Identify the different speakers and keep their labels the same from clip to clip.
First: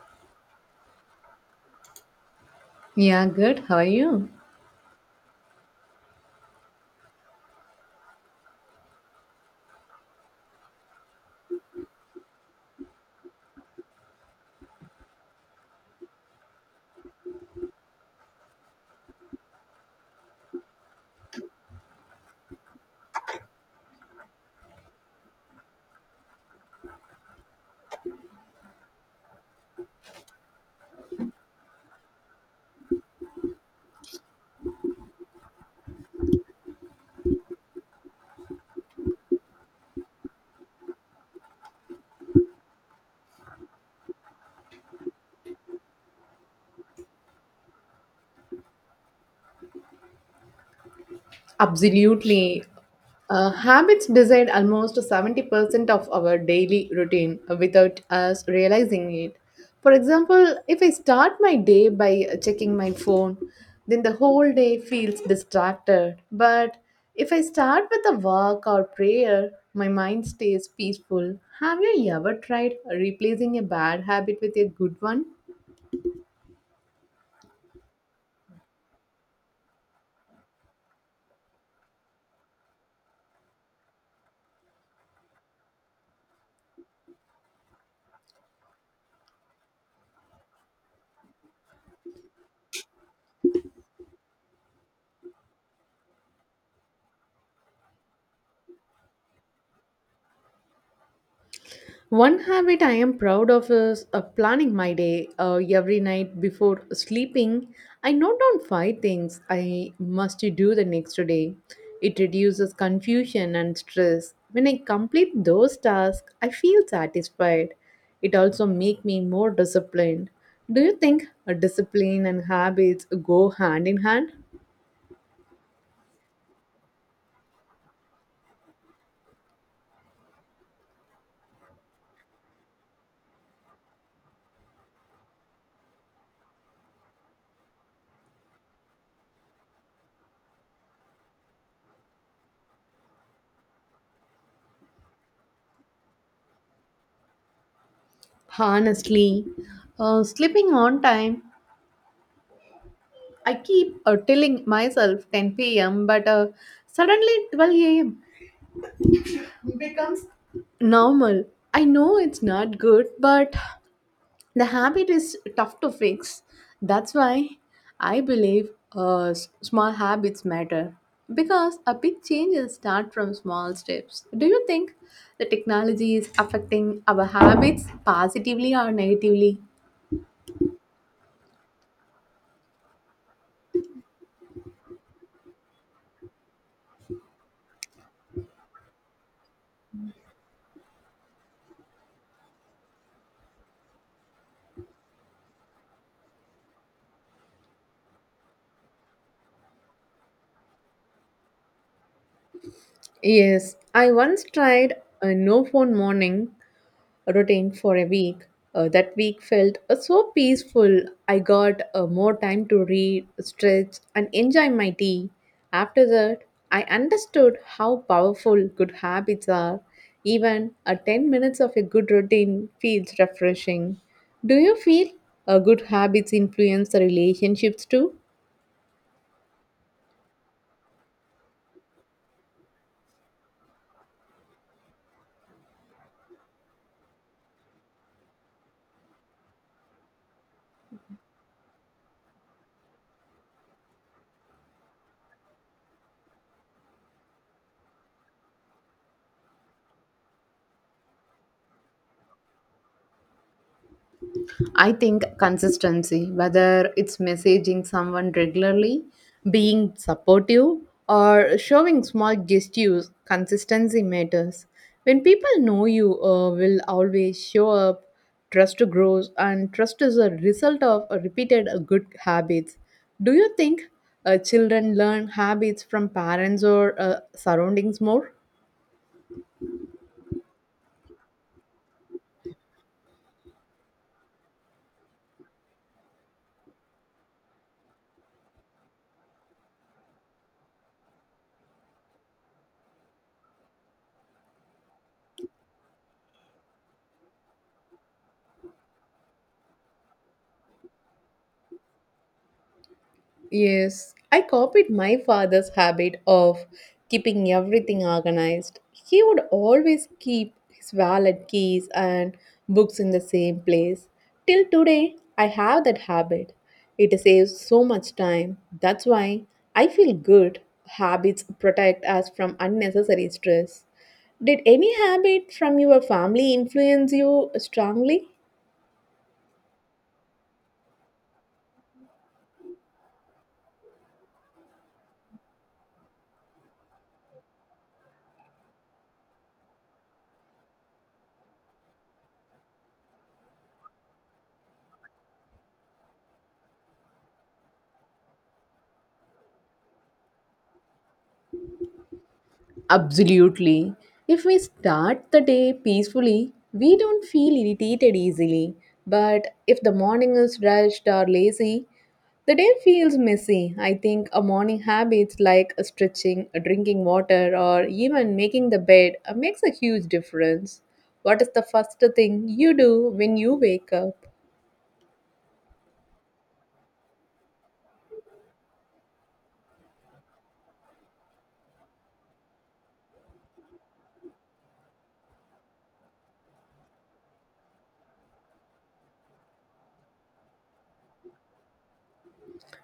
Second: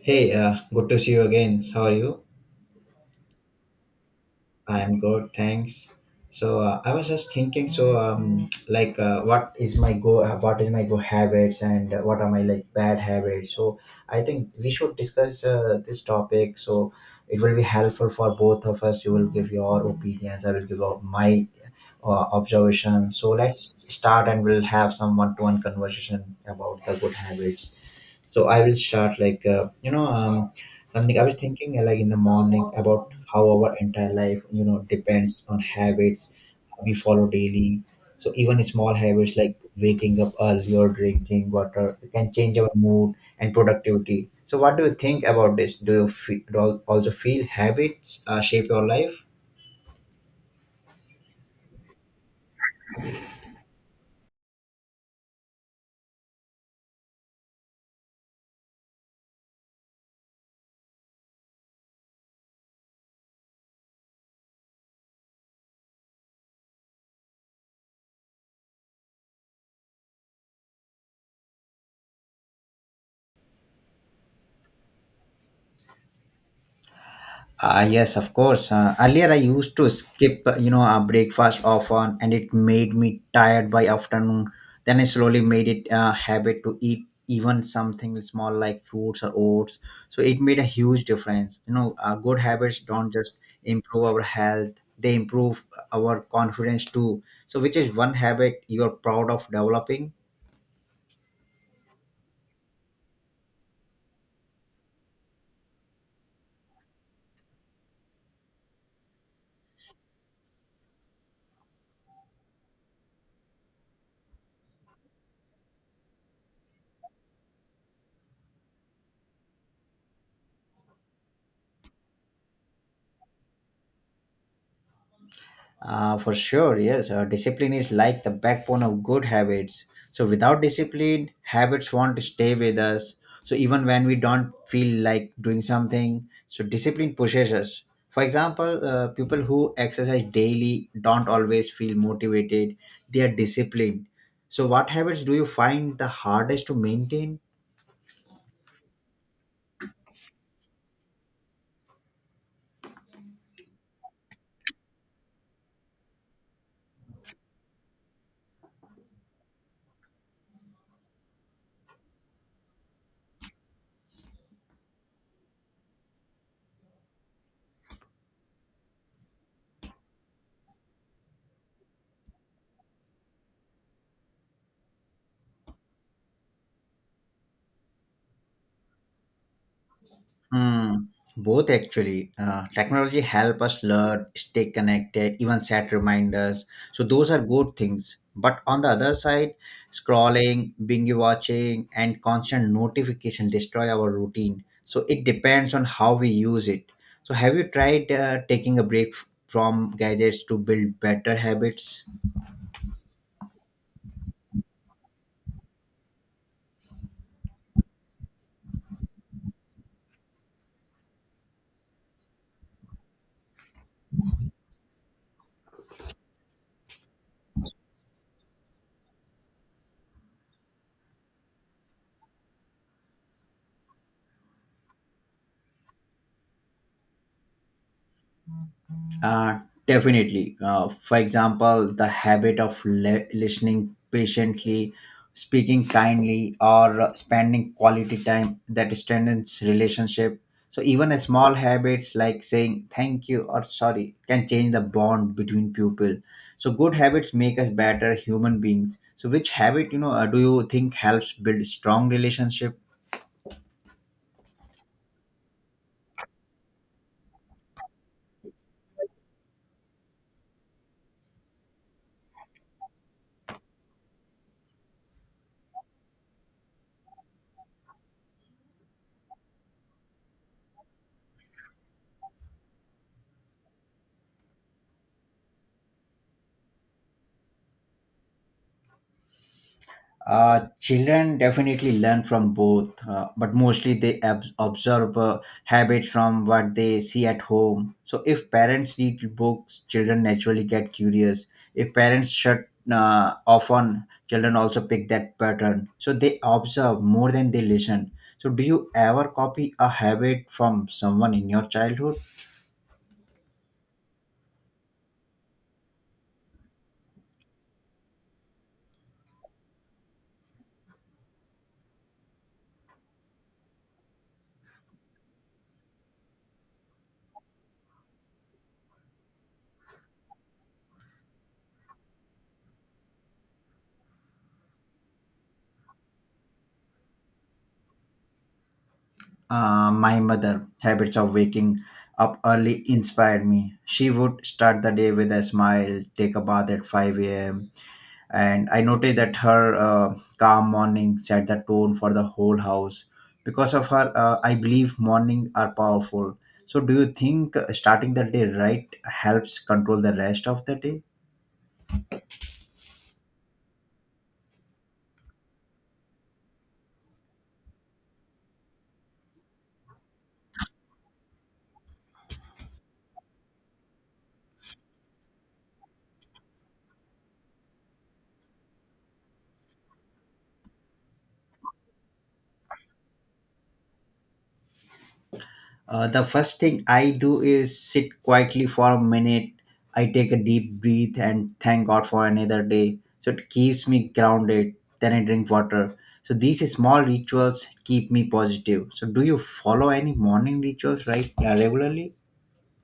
Speaker 1: Hey, good to see you again. How are you?
Speaker 2: Yeah, good. How are you?
Speaker 1: I am good, thanks. So I was just thinking. So like, what is my go? What is my go habits, and what are my like bad habits? So I think we should discuss this topic. So it will be helpful for both of us. You will give your opinions. I will give out my observations. So let's start, and we'll have some one-to-one conversation about the good habits. So I will start like something I was thinking like in the morning about how our entire life depends on habits we follow daily. So even small habits like waking up early or drinking water can change our mood and productivity. So what do you think about this? Do you feel, also feel habits shape your life?
Speaker 2: Absolutely. Habits decide almost 70% of our daily routine without us realizing it. For example, if I start my day by checking my phone, then the whole day feels distracted. But if I start with a walk or prayer, my mind stays peaceful. Have you ever tried replacing a bad habit with a good one?
Speaker 1: Ah, yes, of course. Earlier, I used to skip, breakfast often, and it made me tired by afternoon. Then I slowly made it a habit to eat even something small like fruits or oats. So it made a huge difference. Good habits don't just improve our health; they improve our confidence too. So, which is one habit you are proud of developing?
Speaker 2: One habit I am proud of is planning my day every night before sleeping. I note down five things I must do the next day. It reduces confusion and stress. When I complete those tasks, I feel satisfied. It also makes me more disciplined. Do you think discipline and habits go hand in hand?
Speaker 1: For sure, yes. Discipline is like the backbone of good habits. So, without discipline, habits won't stay with us. So, even when we don't feel like doing something, so discipline pushes us. For example, people who exercise daily don't always feel motivated, they are disciplined. So, what habits do you find the hardest to maintain?
Speaker 2: Honestly, sleeping on time, I keep telling myself 10 p.m., but suddenly 12 a.m. Normal. I know it's not good, but the habit is tough to fix. That's why I believe small habits matter because a big changes start from small steps. Do you think the technology is affecting our habits positively or negatively?
Speaker 1: Mm, both actually. Technology help us learn, stay connected, even set reminders. So those are good things. But on the other side, scrolling, binge watching, and constant notification destroy our routine. So it depends on how we use it. So have you tried taking a break from gadgets to build better habits?
Speaker 2: Yes, I once tried a no phone morning routine for a week. That week felt so peaceful. I got more time to read, stretch, and enjoy my tea. After that, I understood how powerful good habits are. Even a 10 minutes of a good routine feels refreshing. Do you feel good habits influence the relationships too?
Speaker 1: Uh, definitely. For example, the habit of listening patiently, speaking kindly, or spending quality time, that strengthens relationship. So even a small habits like saying thank you or sorry can change the bond between people. So good habits make us better human beings. So which habit do you think helps build strong relationship?
Speaker 2: I think consistency, whether it's messaging someone regularly, being supportive, or showing small gestures, consistency matters. When people know you will always show up, trust grows, and trust is a result of a repeated good habits. Do you think children learn habits from parents or surroundings more?
Speaker 1: Children definitely learn from both, but mostly they observe habits from what they see at home. So, if parents read books, children naturally get curious. If parents shut off on, children also pick that pattern. So, they observe more than they listen. So, do you ever copy a habit from someone in your childhood?
Speaker 2: Yes, I copied my father's habit of keeping everything organized. He would always keep his wallet, keys, and books in the same place. Till today, I have that habit. It saves so much time. That's why I feel good. Habits protect us from unnecessary stress. Did any habit from your family influence you strongly?
Speaker 1: My mother habits of waking up early inspired me. She would start the day with a smile, take a bath at 5 a.m., and I noticed that her calm morning set the tone for the whole house. Because of her, I believe morning are powerful. So, do you think starting the day right helps control the rest of the day?
Speaker 2: Absolutely. If we start the day peacefully, we don't feel irritated easily. But if the morning is rushed or lazy, the day feels messy. I think a morning habits like stretching, drinking water, or even making the bed makes a huge difference. What is the first thing you do when you wake up?
Speaker 1: The first thing I do is sit quietly for a minute. I take a deep breath and thank God for another day. So it keeps me grounded. Then I drink water. So these small rituals keep me positive. So do you follow any morning rituals right? Yeah, regularly?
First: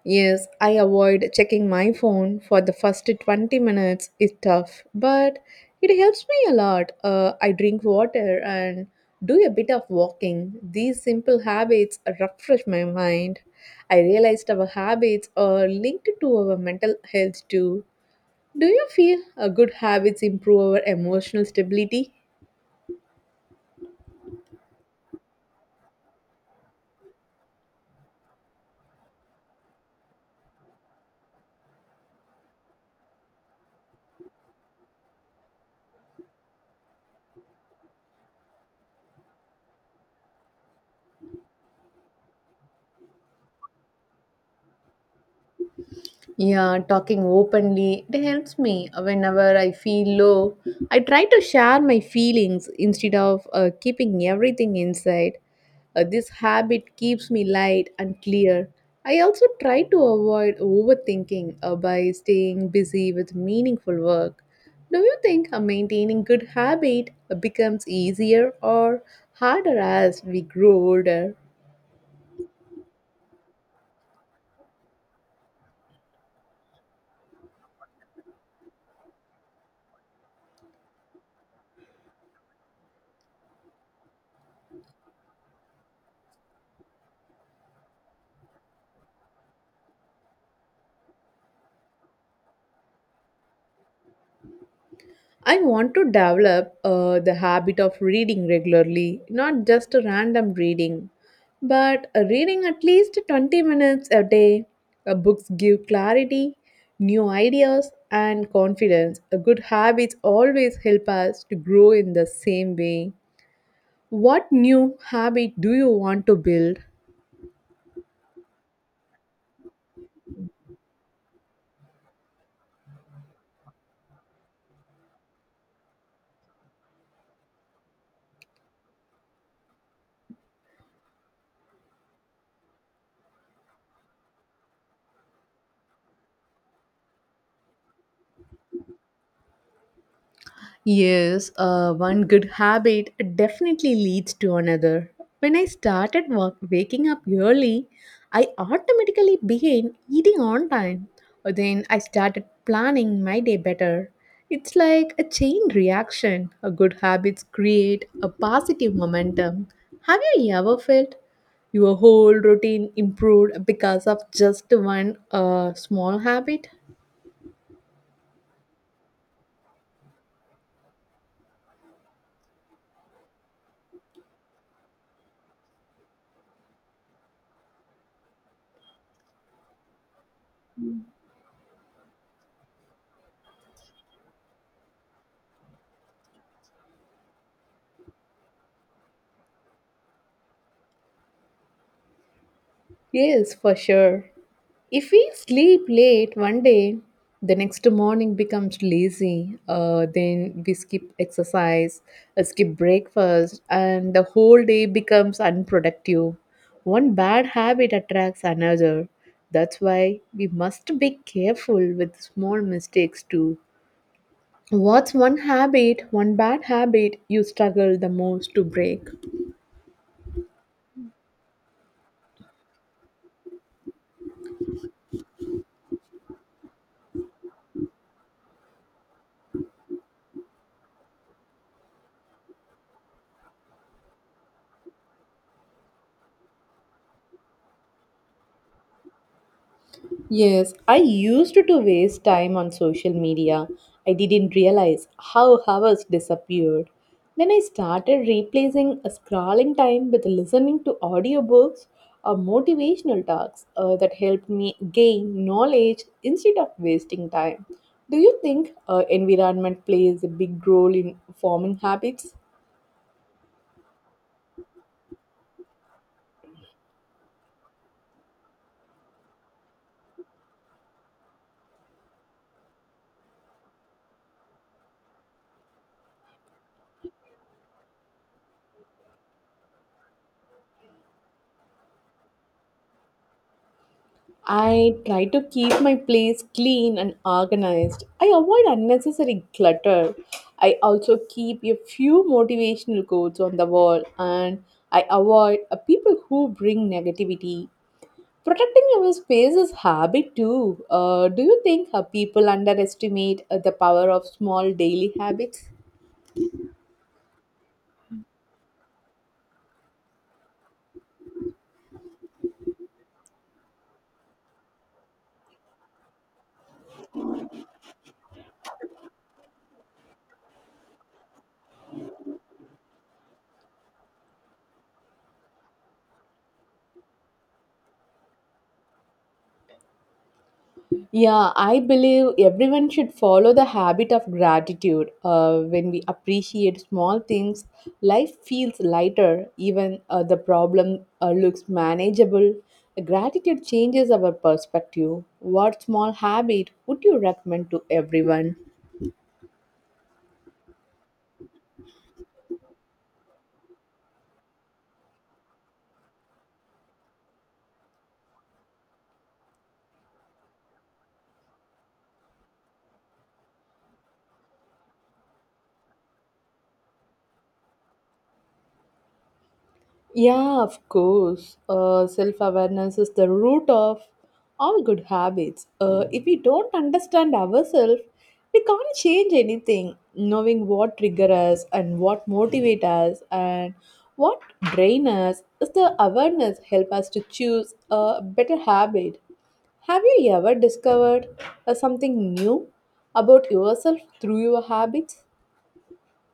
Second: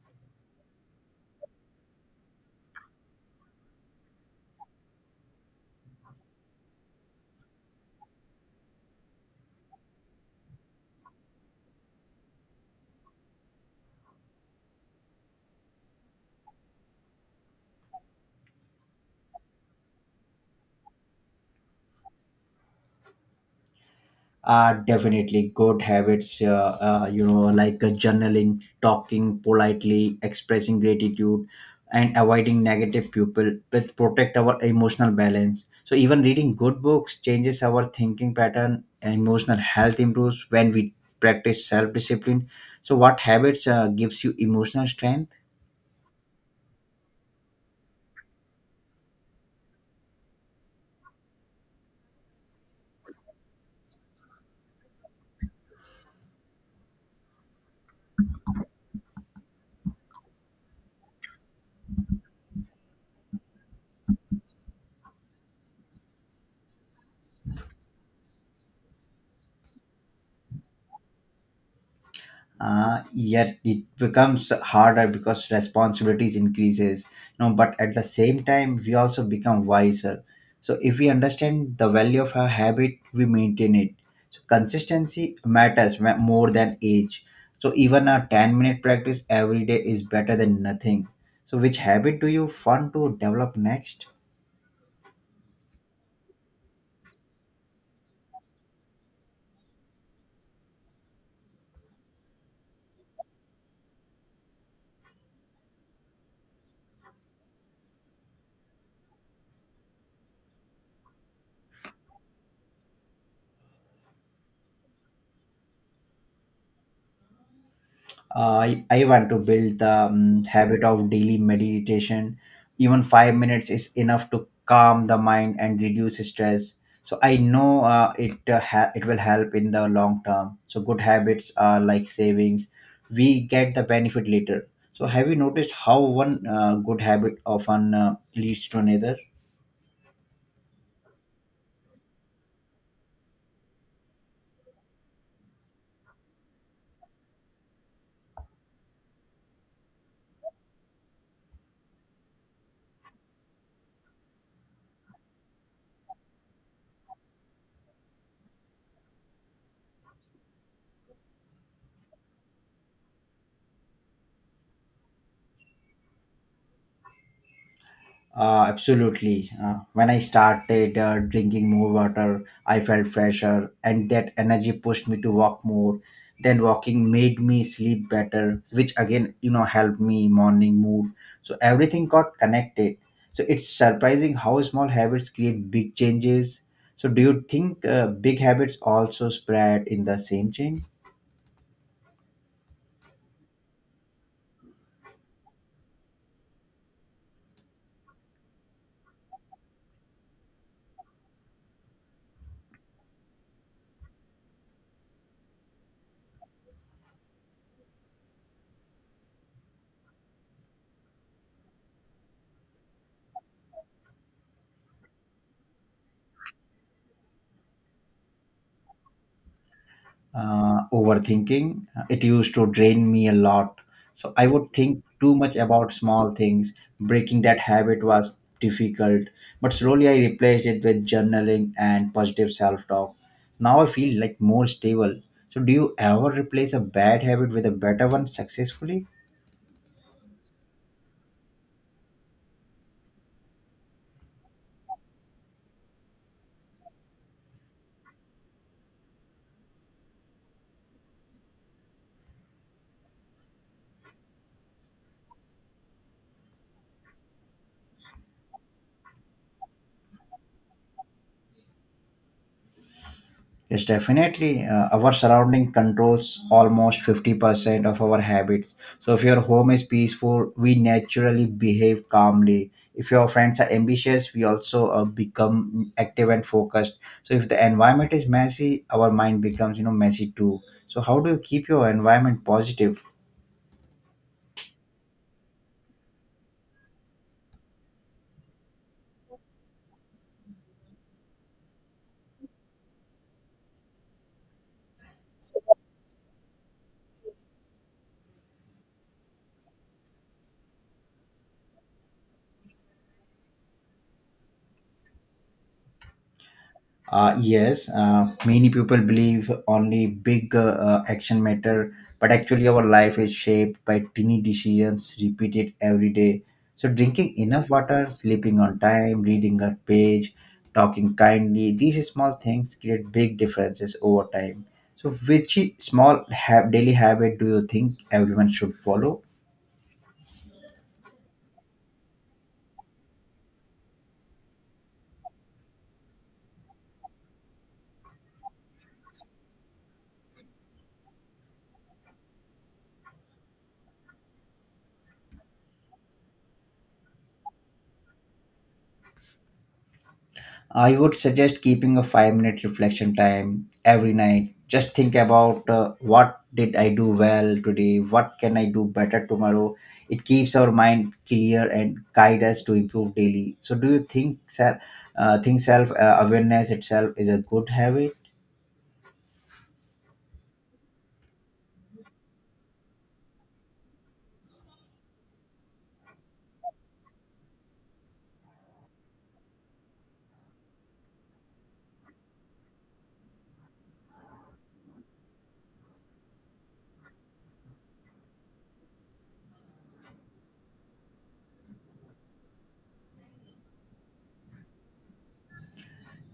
Speaker 2: Yes, I avoid checking my phone for the first 20 minutes is tough, but it helps me a lot. I drink water and do a bit of walking. These simple habits refresh my mind. I realized our habits are linked to our mental health too. Do you feel good habits improve our emotional stability?
Speaker 1: Are definitely good habits journaling, talking politely, expressing gratitude, and avoiding negative people. With protect our emotional balance, so even reading good books changes our thinking pattern, and emotional health improves when we practice self-discipline. So what habits gives you emotional strength?
Speaker 2: Yeah, talking openly, it helps me. Whenever I feel low, I try to share my feelings instead of keeping everything inside. This habit keeps me light and clear. I also try to avoid overthinking by staying busy with meaningful work. Do you think maintaining good habit becomes easier or harder as we grow older?
Speaker 1: Uh, yet it becomes harder because responsibilities increases, but at the same time we also become wiser. So if we understand the value of a habit, we maintain it. So consistency matters more than age. So even a 10-minute practice every day is better than nothing. So which habit do you want to develop next?
Speaker 2: I want to develop the habit of reading regularly, not just a random reading, but a reading at least 20 minutes a day. Books give clarity, new ideas, and confidence. A good habits always help us to grow in the same way. What new habit do you want to build?
Speaker 1: I want to build the habit of daily meditation. Even 5 minutes is enough to calm the mind and reduce stress. So I know it will help in the long term. So good habits are like savings; we get the benefit later. So have you noticed how one good habit often leads to another?
Speaker 2: Yes, one good habit definitely leads to another. When I started work, waking up early, I automatically began eating on time. Then I started planning my day better. It's like a chain reaction. A good habits create a positive momentum. Have you ever felt your whole routine improved because of just one small habit?
Speaker 1: Absolutely. When I started drinking more water, I felt fresher, and that energy pushed me to walk more. Then walking made me sleep better, which again, helped me morning mood. So everything got connected. So it's surprising how small habits create big changes. So do you think big habits also spread in the same chain?
Speaker 2: Yes, for sure. If we sleep late one day, the next morning becomes lazy. Then we skip exercise, skip breakfast, and the whole day becomes unproductive. One bad habit attracts another. That's why we must be careful with small mistakes too. What's one habit, one bad habit you struggle the most to break?
Speaker 1: Uh, overthinking. It used to drain me a lot. So I would think too much about small things. Breaking that habit was difficult, but slowly I replaced it with journaling and positive self talk. Now I feel like more stable. So, do you ever replace a bad habit with a better one successfully?
Speaker 2: Yes, I used to waste time on social media. I didn't realize how hours disappeared. Then I started replacing a scrolling time with listening to audiobooks or motivational talks that helped me gain knowledge instead of wasting time. Do you think environment plays a big role in forming habits?
Speaker 1: Yes, definitely. Our surrounding controls almost 50% of our habits. So, if your home is peaceful, we naturally behave calmly. If your friends are ambitious, we also become active and focused. So, if the environment is messy, our mind becomes, messy too. So, how do you keep your environment positive?
Speaker 2: I try to keep my place clean and organized. I avoid unnecessary clutter. I also keep a few motivational quotes on the wall and I avoid people who bring negativity. Protecting our space is habit too. Do you think people underestimate the power of small daily habits?
Speaker 1: Yes, many people believe only big action matter, but actually our life is shaped by tiny decisions repeated every day. So drinking enough water, sleeping on time, reading a page, talking kindly, these small things create big differences over time. So which small daily habit do you think everyone should follow?
Speaker 2: Yeah, I believe everyone should follow the habit of gratitude. When we appreciate small things, life feels lighter, even the problem looks manageable. Gratitude changes our perspective. What small habit would you recommend to everyone?
Speaker 1: I would suggest keeping a 5 minute reflection time every night. Just think about, what did I do well today? What can I do better tomorrow? It keeps our mind clear and guide us to improve daily. So, do you think self awareness itself is a good habit?
Speaker 2: Yeah, of course. Self awareness is the root of all good habits. If we don't understand ourselves, we can't change anything. Knowing what trigger us and what motivate us and what drain us is the awareness help us to choose a better habit. Have you ever discovered something new about yourself through your habits?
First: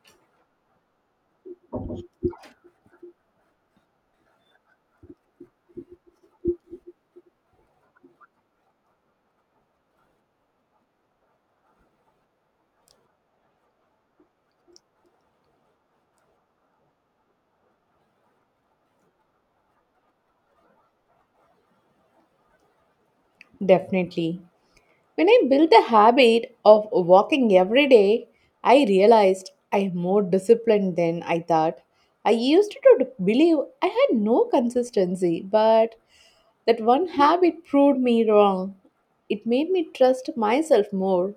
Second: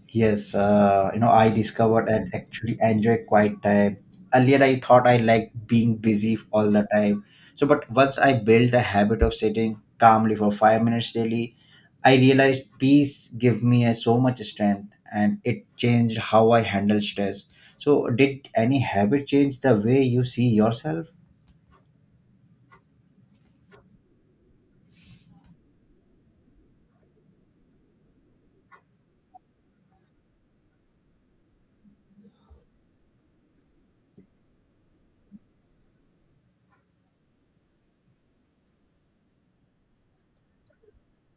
Speaker 1: Yes, I discovered and actually enjoy quiet time. Earlier, I thought I liked being busy all the time. So, but once I built the habit of sitting calmly for 5 minutes daily, I realized peace gave me a, so much strength, and it changed how I handle stress. So, did any habit change the way you see yourself?
Speaker 2: Definitely. When I built a habit of walking every day, I realized I am more disciplined than I thought. I used to believe I had no consistency, but that one habit proved me wrong. It made me trust myself more.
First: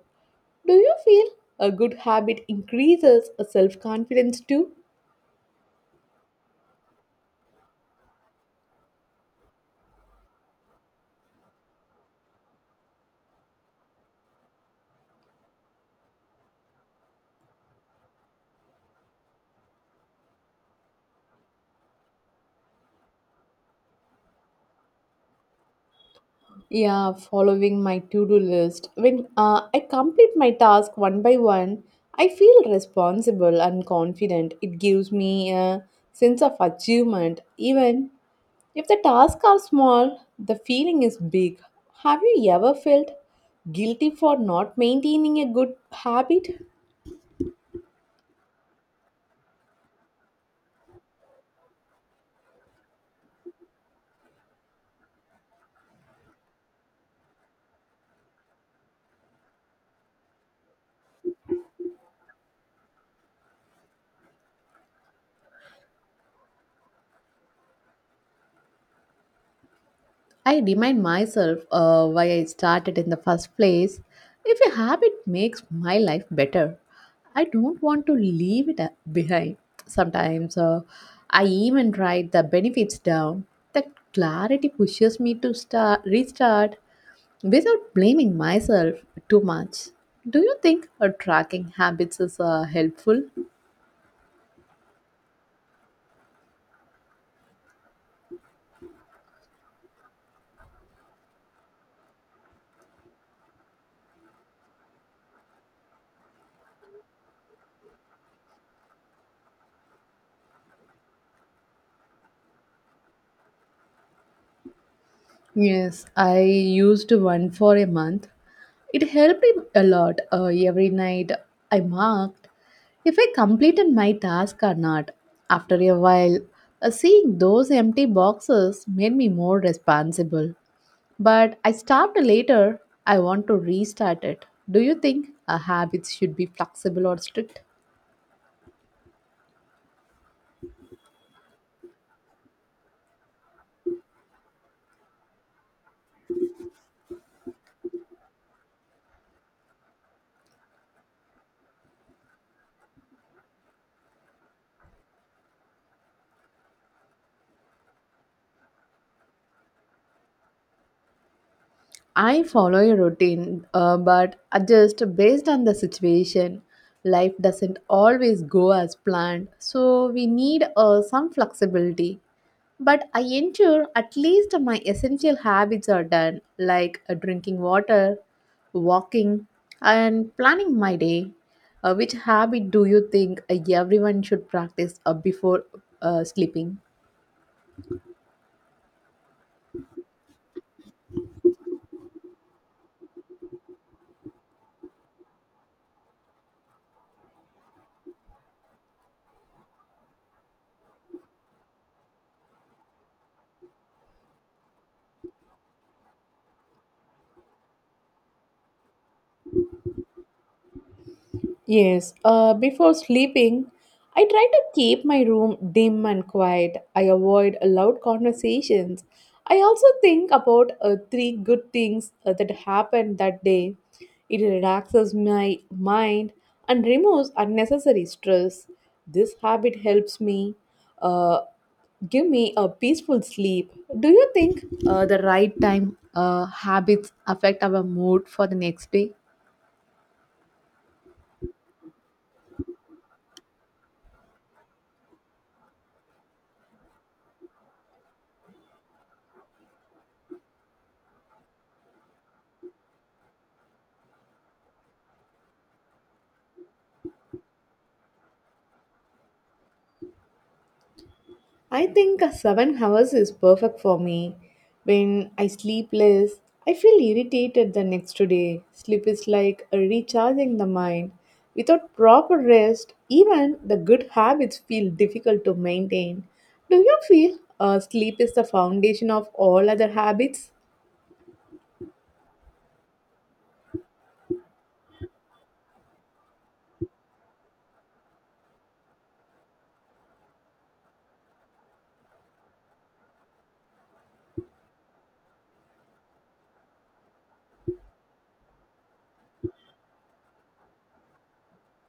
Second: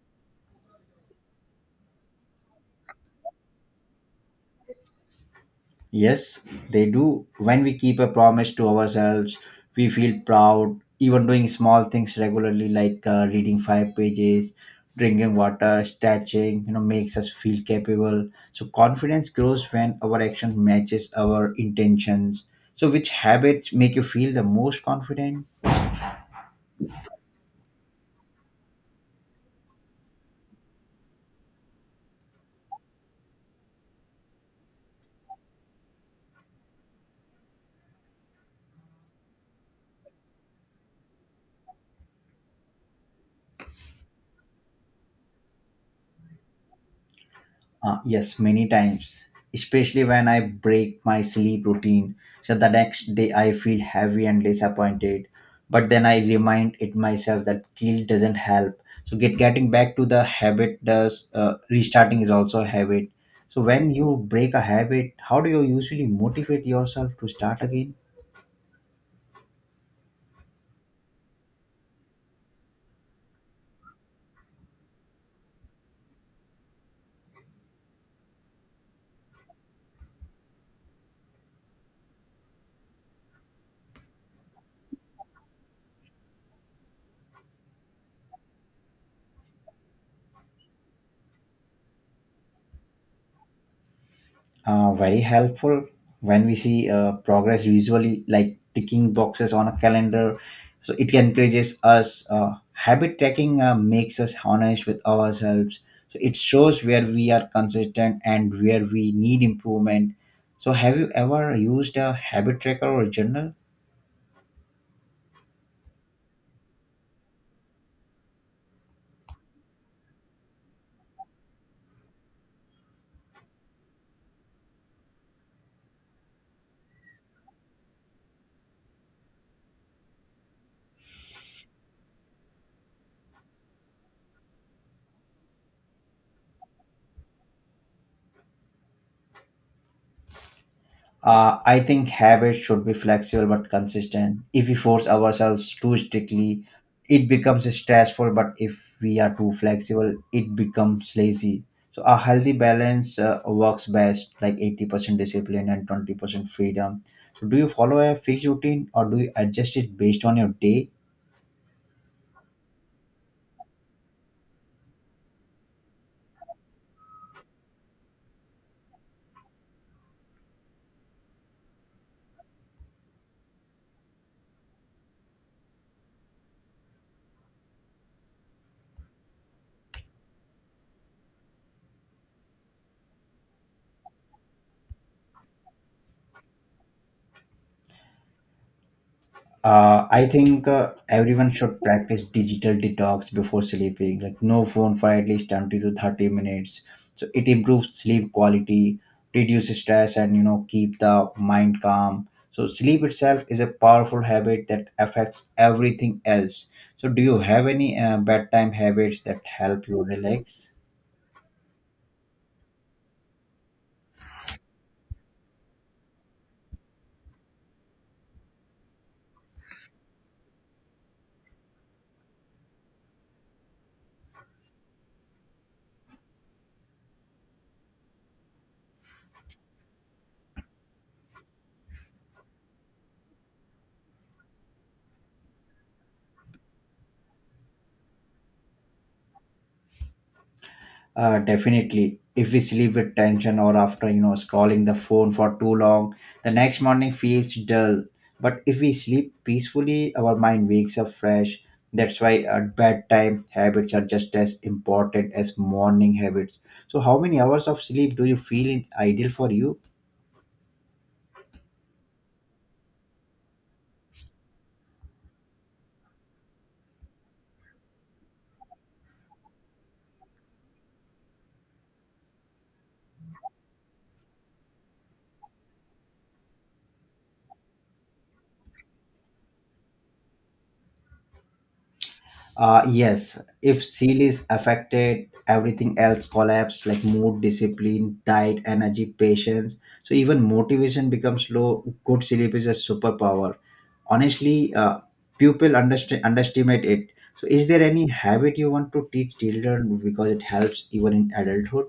Speaker 2: Do you feel a good habit increases self confidence too?
Speaker 1: Yes, they do. When we keep a promise to ourselves, we feel proud. Even doing small things regularly, like reading five pages, drinking water, stretching, makes us feel capable. So confidence grows when our action matches our intentions. So, which habits make you feel the most confident?
Speaker 2: Yeah, following my to-do list. When I complete my task one by one, I feel responsible and confident. It gives me a sense of achievement. Even if the tasks are small, the feeling is big. Have you ever felt guilty for not maintaining a good habit?
Speaker 1: Yes, many times, especially when I break my sleep routine. So the next day I feel heavy and disappointed. But then I remind it myself that guilt doesn't help. So getting back to the habit does, restarting is also a habit. So when you break a habit, how do you usually motivate yourself to start again?
Speaker 2: I remind myself why I started in the first place. If a habit makes my life better, I don't want to leave it behind. Sometimes I even write the benefits down. The clarity pushes me to start restart without blaming myself too much. Do you think tracking habits is helpful?
Speaker 1: Uh, very helpful when we see progress visually, like ticking boxes on a calendar. So it encourages us. Uh, habit tracking makes us honest with ourselves. So it shows where we are consistent and where we need improvement. So have you ever used a habit tracker or journal?
Speaker 2: Yes, I used one for a month. It helped me a lot. Every night I marked if I completed my task or not. After a while, seeing those empty boxes made me more responsible. But I stopped later. I want to restart it. Do you think habits should be flexible or strict?
Speaker 1: I think habits should be flexible but consistent. If we force ourselves too strictly, it becomes stressful, but if we are too flexible, it becomes lazy. So a healthy balance works best, like 80% discipline and 20% freedom. So do you follow a fixed routine or do you adjust it based on your day?
Speaker 2: I follow a routine, but adjust based on the situation. Life doesn't always go as planned, so we need some flexibility. But I ensure at least my essential habits are done, like drinking water, walking, and planning my day. Which habit do you think everyone should practice before sleeping?
Speaker 1: I think everyone should practice digital detox before sleeping, like no phone for at least 20 to 30 minutes. So it improves sleep quality, reduces stress, and keep the mind calm. So sleep itself is a powerful habit that affects everything else. So do you have any bedtime habits that help you relax?
Speaker 2: Yes, before sleeping, I try to keep my room dim and quiet. I avoid loud conversations. I also think about three good things that happened that day. It relaxes my mind and removes unnecessary stress. This habit helps me uh, give me a peaceful sleep. Do you think the right time habits affect our mood for the next day?
Speaker 1: Definitely. If we sleep with tension or after, scrolling the phone for too long, the next morning feels dull. But if we sleep peacefully, our mind wakes up fresh. That's why at bedtime habits are just as important as morning habits. So, how many hours of sleep do you feel is ideal for you?
Speaker 2: I think a 7 hours is perfect for me. When I sleep less, I feel irritated the next day. Sleep is like a recharging the mind. Without proper rest, even the good habits feel difficult to maintain. Do you feel sleep is the foundation of all other habits?
Speaker 1: Yes, if seal is affected, everything else collapse like mood, discipline, diet, energy, patience. So even motivation becomes low. Good sleep is a superpower. Honestly, people underestimate it. So is there any habit you want to teach children because it helps even in adulthood?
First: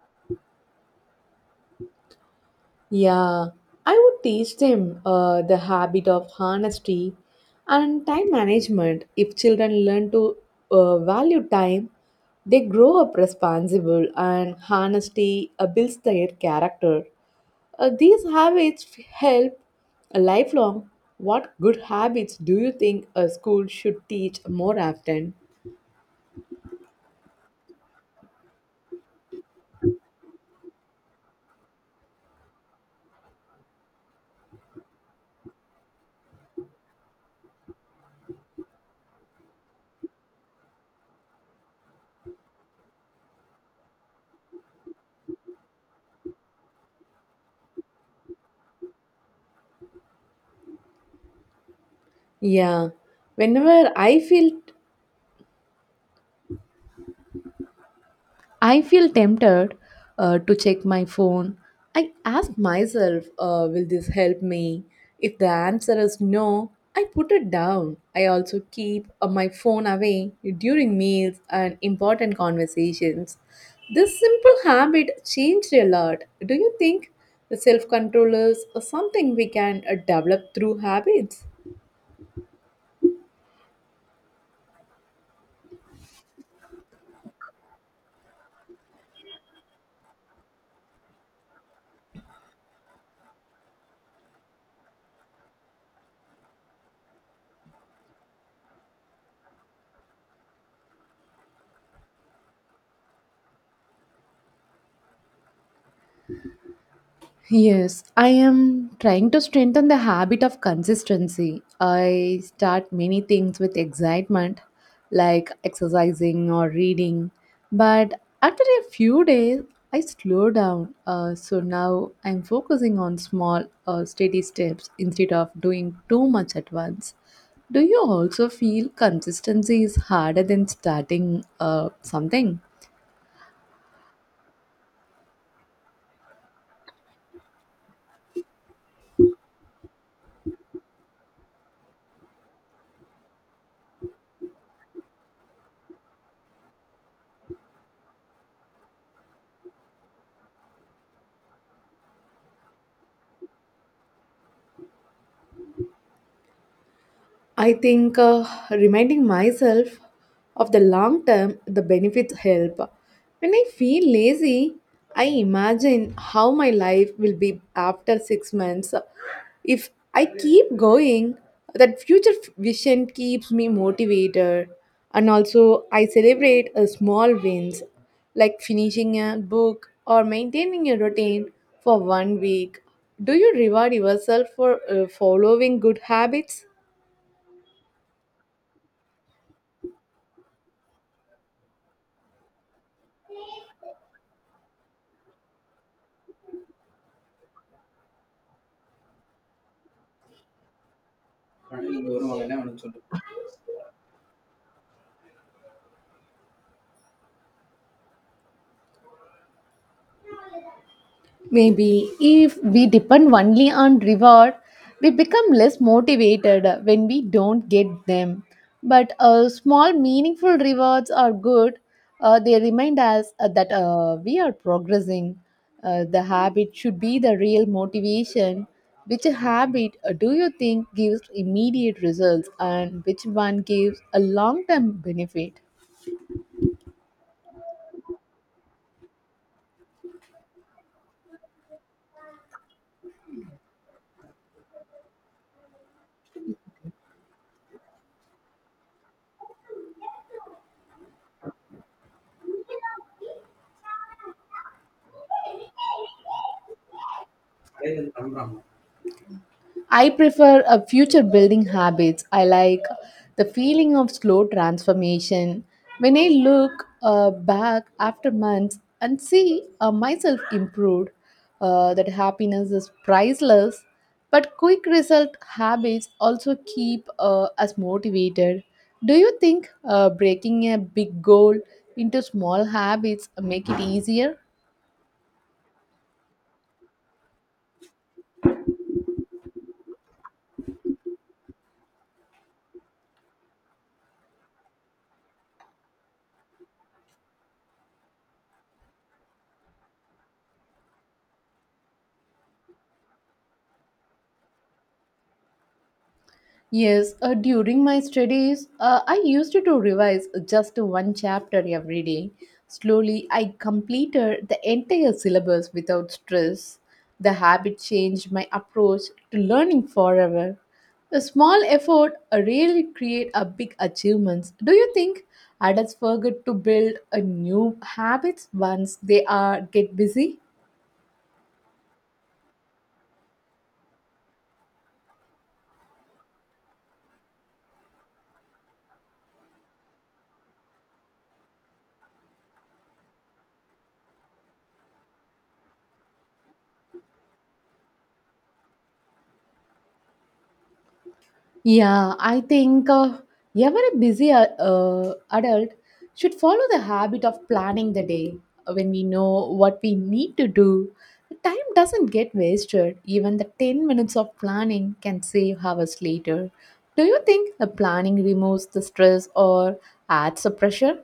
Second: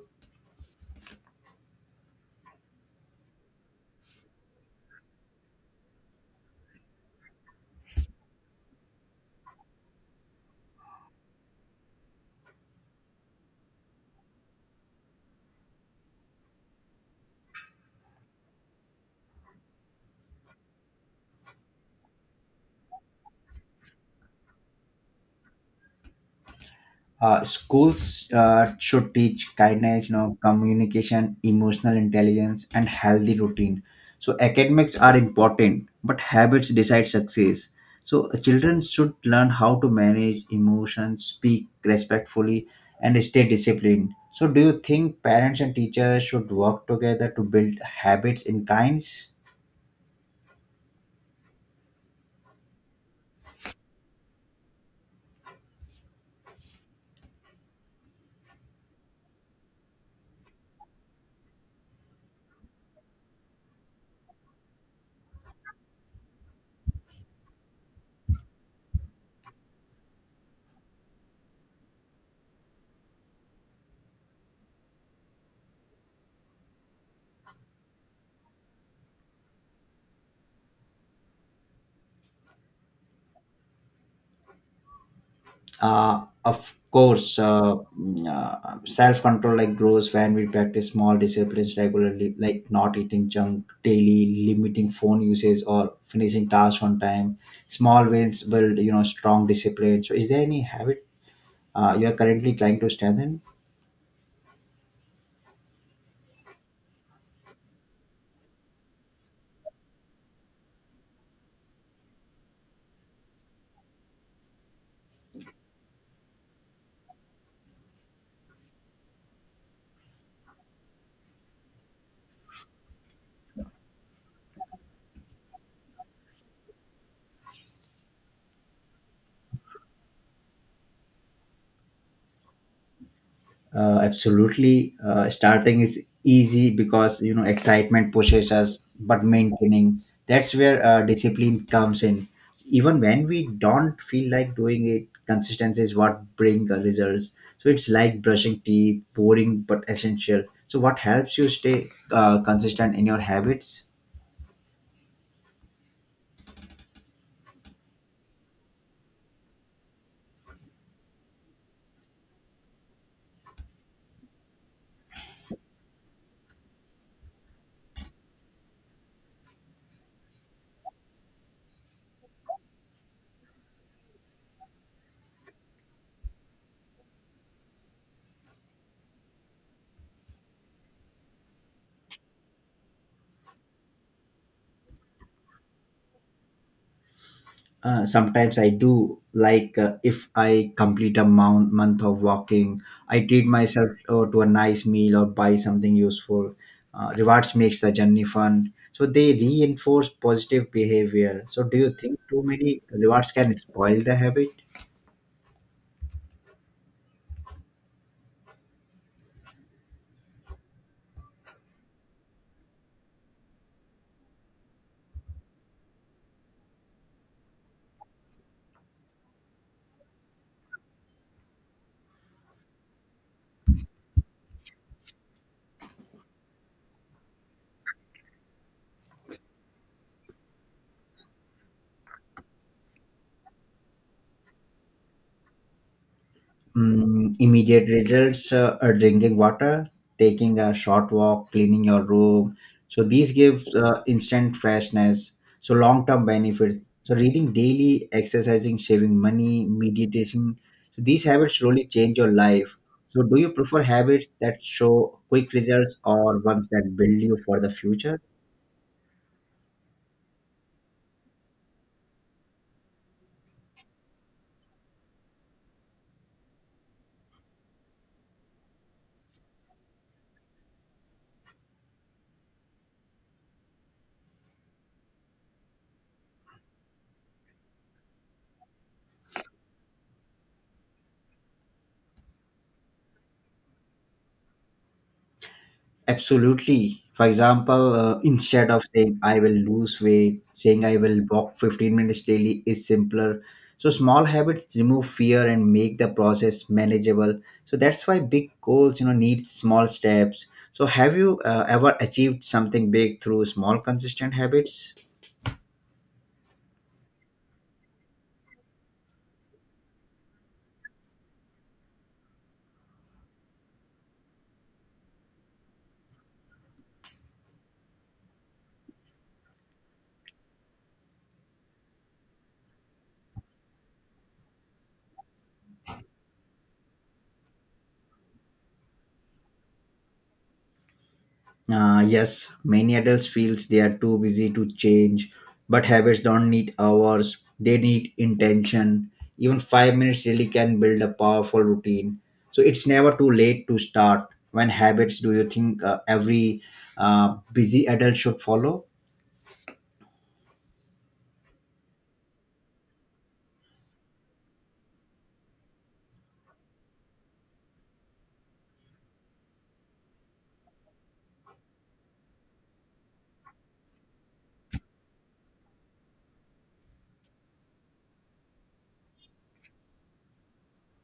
Speaker 2: Yeah, I would teach them the habit of honesty and time management. If children learn to value time, they grow up responsible, and honesty builds their character. These habits help lifelong. What good habits do you think a school should teach more often?
Speaker 1: Schools should teach kindness, you know, communication, emotional intelligence, and healthy routine. So academics are important, but habits decide success. So children should learn how to manage emotions, speak respectfully, and stay disciplined. So do you think parents and teachers should work together to build habits in kinds?
Speaker 2: Yeah, whenever I feel tempted to check my phone, I ask myself, will this help me? If the answer is no, I put it down. I also keep my phone away during meals and important conversations. This simple habit changed a lot. Do you think the self control is something we can develop through habits?
Speaker 1: Of course, self-control like grows when we practice small disciplines regularly, like not eating junk daily, limiting phone usage, or finishing tasks on time. Small wins build, you know, strong discipline. So is there any habit you are currently trying to strengthen?
Speaker 2: Yes, I am trying to strengthen the habit of consistency. I start many things with excitement, like exercising or reading, but after a few days, I slow down. So now I'm focusing on small, steady steps instead of doing too much at once. Do you also feel consistency is harder than starting something?
Speaker 1: Absolutely. Starting is easy because, you know, excitement pushes us, but maintaining, that's where discipline comes in. Even when we don't feel like doing it, consistency is what brings results. So it's like brushing teeth, boring but essential. So what helps you stay consistent in your habits?
Speaker 2: I think reminding myself of the long term, the benefits help. When I feel lazy, I imagine how my life will be after 6 months. If I keep going, that future vision keeps me motivated. And also, I celebrate a small wins like finishing a book or maintaining a routine for one week. Do you reward yourself for following good habits?
Speaker 1: Sometimes I do, like, if I complete a month of walking, I treat myself to a nice meal or buy something useful. Rewards makes the journey fun, so they reinforce positive behavior. So do you
Speaker 2: இது
Speaker 1: think too
Speaker 2: வருவாங்க என்ன
Speaker 1: many
Speaker 2: சொல்லு.
Speaker 1: rewards can spoil the habit?
Speaker 2: Maybe if we depend only on reward, we become less motivated when we don't get them. But small, meaningful rewards are good. They remind us that we are progressing. The habit should be the real motivation. Which habit do you think gives immediate results, and which one gives a long term benefit?
Speaker 1: Immediate results are drinking water, taking a short walk, cleaning your room. So these gives instant freshness. So long term benefits. So reading daily, exercising, saving money, meditation. So these habits slowly change your life. So do you prefer habits that show quick results or ones that build you for the
Speaker 2: அடைதல்
Speaker 1: future?
Speaker 2: பண்றாங்க I prefer a future building habits. I like the feeling of slow transformation. When I look back after months and see myself improved, that happiness is priceless. But quick result habits also keep us motivated. Do you think breaking a big goal into small habits make it easier?
Speaker 1: Absolutely. For example, instead of saying I will lose weight, saying I will walk 15 minutes daily is simpler. So small habits remove fear and make the process manageable. So that's why big goals, you know, need small steps. So have you ever achieved something big through small consistent habits?
Speaker 2: Yes, during my studies, I used to revise just one chapter every day. Slowly, I completed the entire syllabus without stress. The habit changed my approach to learning forever. A small effort really create a big achievements. Do you think adults forget to build a new habits once they are get busy?
Speaker 1: Yes, many adults feels they are too busy to change, but habits don't need hours. They need intention. Even 5 minutes really can build a powerful routine. So it's never too late to start. When habits do you think every busy adult should follow?
Speaker 2: Yeah, I think even busy adult should follow the habit of planning the day. When we know what we need to do, the time doesn't get wasted. Even the 10 minutes of planning can save hours later. Do you think the planning removes the stress or adds the pressure?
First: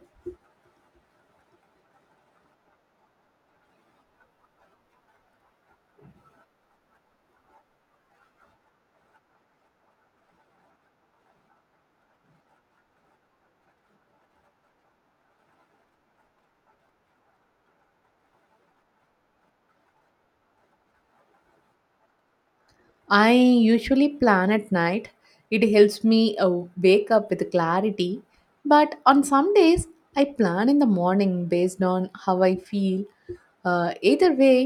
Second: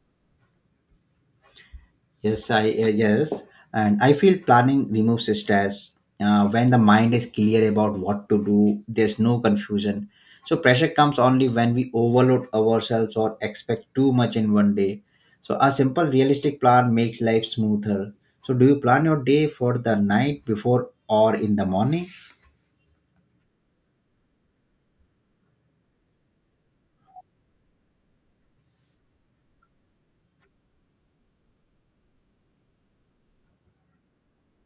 Speaker 1: Yes, I yes, and I feel planning removes stress. When the mind is clear about what to do, there's no confusion. So pressure comes only when we overload ourselves or expect too much in one day. So a simple, realistic plan makes life smoother. So do you plan your day for the night before or in the morning?
Speaker 2: I usually plan at night. It helps me wake up with clarity. But on some days, I plan in the morning based on how I feel. Either way,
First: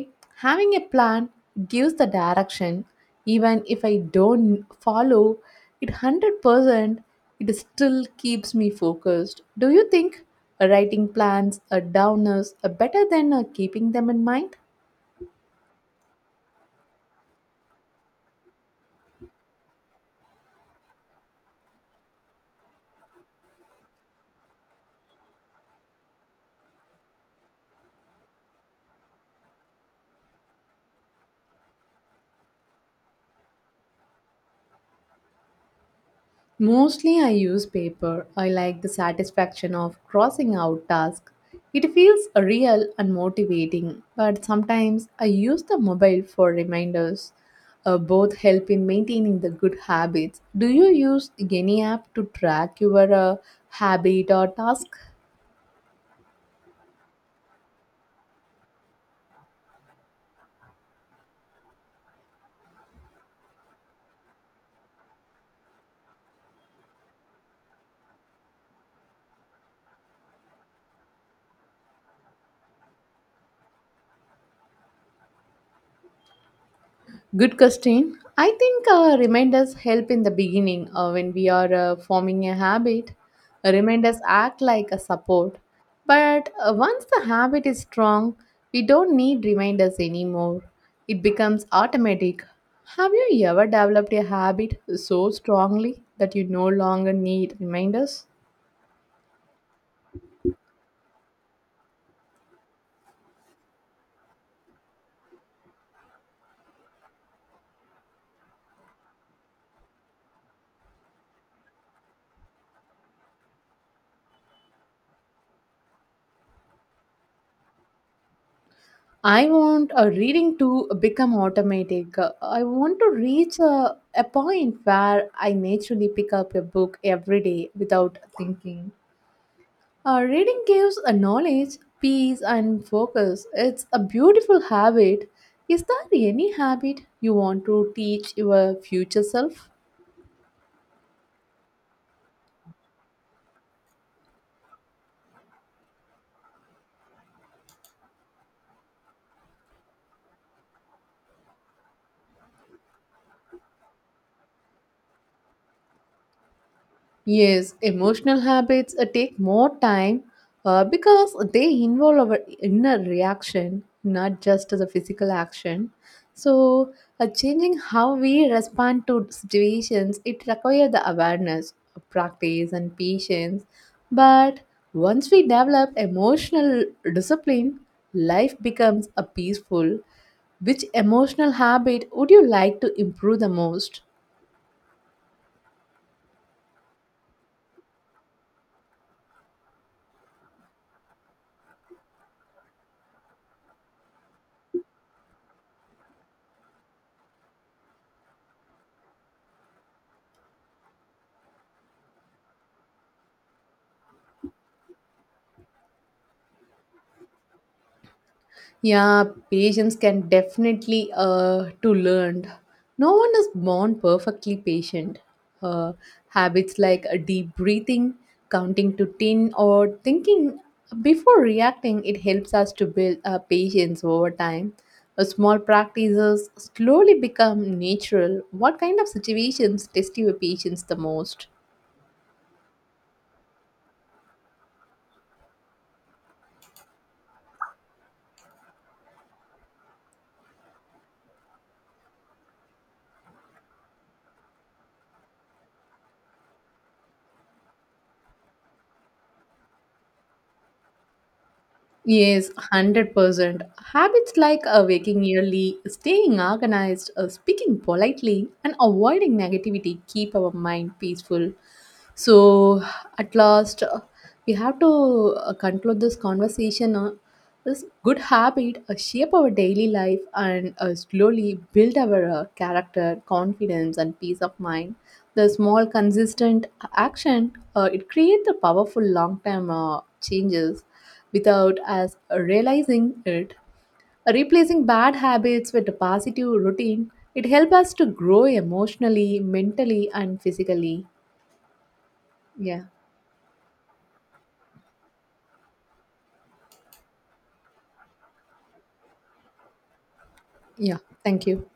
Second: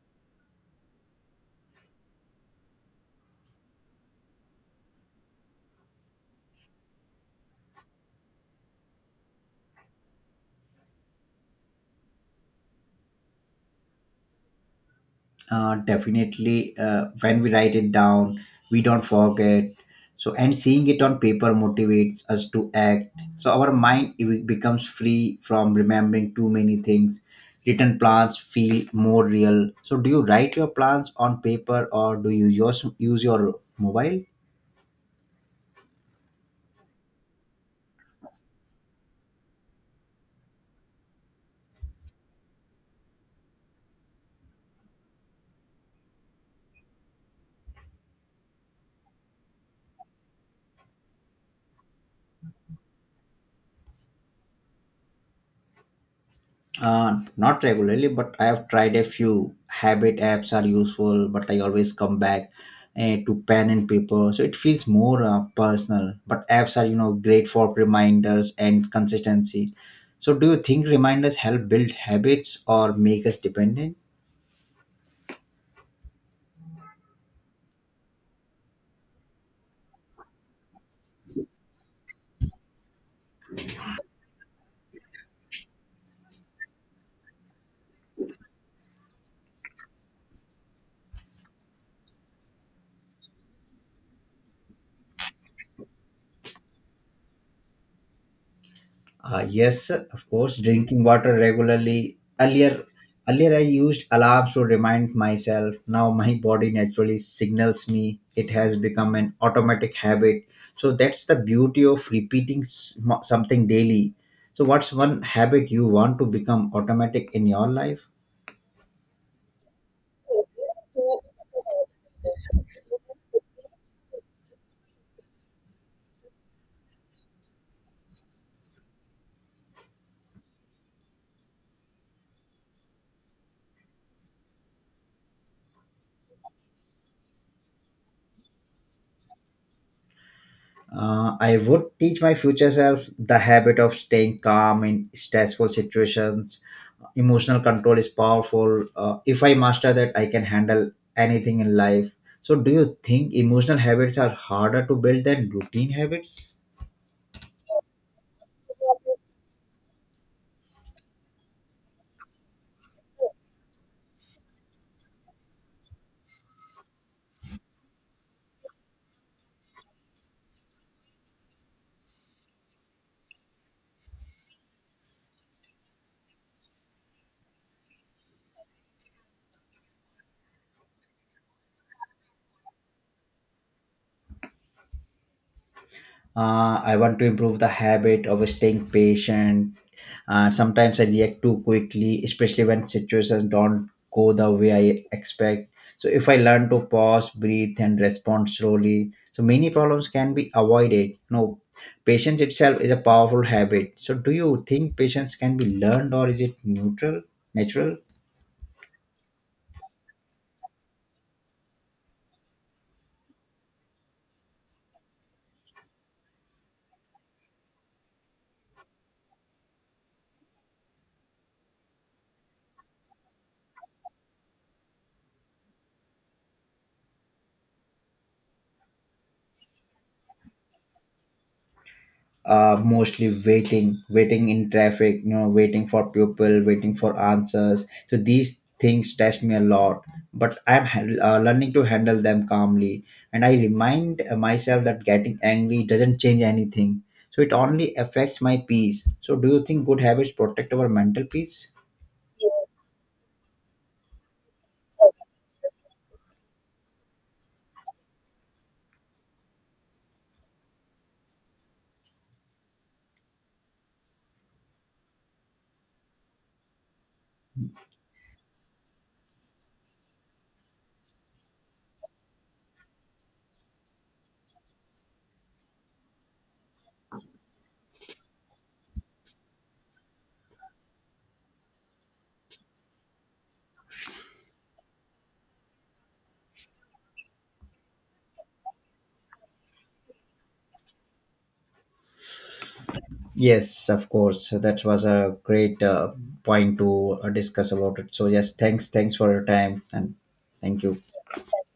Speaker 2: having a plan gives the direction. Even if I don't follow it 100%, it still keeps me focused. Do you think writing plans down is better than keeping them in mind?
Speaker 1: Definitely. When we write it down, we don't forget. So and seeing it on paper motivates us to act. So our mind, it becomes free from remembering too many things. Written plans feel more real. So do you write your plans on paper or do you use your mobile?
Speaker 2: Mostly I use paper. I like the satisfaction of crossing out tasks. It feels real and motivating, but sometimes I use the mobile for reminders. Both help in maintaining the good habits. Do you use any app to track your habit or task?
Speaker 1: Not regularly, but I have tried a few. Habit apps are useful, but I always come back to pen and paper, so it feels more personal. But apps are, you know, great for reminders and consistency. So, do you think reminders help build habits or make us dependent?
Speaker 2: Good question. I think reminders help in the beginning when we are forming a habit. Reminders act like a support. But once the habit is strong, we don't need reminders anymore. It becomes automatic. Have you ever developed a habit so strongly that you no longer need reminders?
Speaker 1: Yes, of course, drinking water regularly. Earlier I used alarms to remind myself. Now my body naturally signals me. It has become an automatic habit. So that's the beauty of repeating something daily. So what's one habit you want to become automatic in your life?
Speaker 2: I want a reading to become automatic. I want to reach a point where I naturally pick up a book every day without thinking. Reading gives a knowledge, peace, and focus. It's a beautiful habit. Is there any habit you want to teach your future self?
Speaker 1: I would teach my future self the habit of staying calm in stressful situations. Emotional control is powerful. If I master that, I can handle anything in life. So do you think emotional habits are harder to build than routine habits?
Speaker 2: Yes, emotional habits take more time because they involve our inner reaction, not just the physical action. So, changing how we respond to situations, it requires the awareness, practice, and patience. But once we develop emotional discipline, life becomes a peaceful. Which emotional habit would you like to improve the most?
Speaker 1: I want to improve the habit of staying patient. Sometimes I react too quickly, especially when situations don't go the way I expect. So if I learn to pause, breathe, and respond slowly, so many problems can be avoided. No, patience itself is a powerful habit. So do you think patience can be learned or is it neutral, natural?
Speaker 2: Yeah, patience can definitely to learn. No one is born perfectly patient. Uh, Habits like a deep breathing, counting to ten, or thinking before reacting, it helps us to build patience over time. A small practices slowly become natural. What kind of situations test your patience the most?
Speaker 1: Mostly waiting in traffic, you know, waiting for people, waiting for answers. So these things test me a lot, but I'm learning to handle them calmly. And I remind myself that getting angry doesn't change anything. So it only affects my peace. So do you think good habits protect our mental peace?
Speaker 2: Yes, 100%. Habits like waking early, staying organized, speaking politely, and avoiding negativity keep our mind peaceful. So, at last, we have to conclude this conversation. This good habit shape our daily life and slowly build our character, confidence, and peace of mind. The small, consistent action it creates a powerful long-term changes without us realizing it. Replacing bad habits with a positive routine, it helps us to grow emotionally, mentally, and physically. Yeah,
Speaker 1: Yes, of course. So that was a great point to discuss about it. So yes, thanks for your time, and thank
Speaker 2: yeah.
Speaker 1: you.
Speaker 2: Thank you.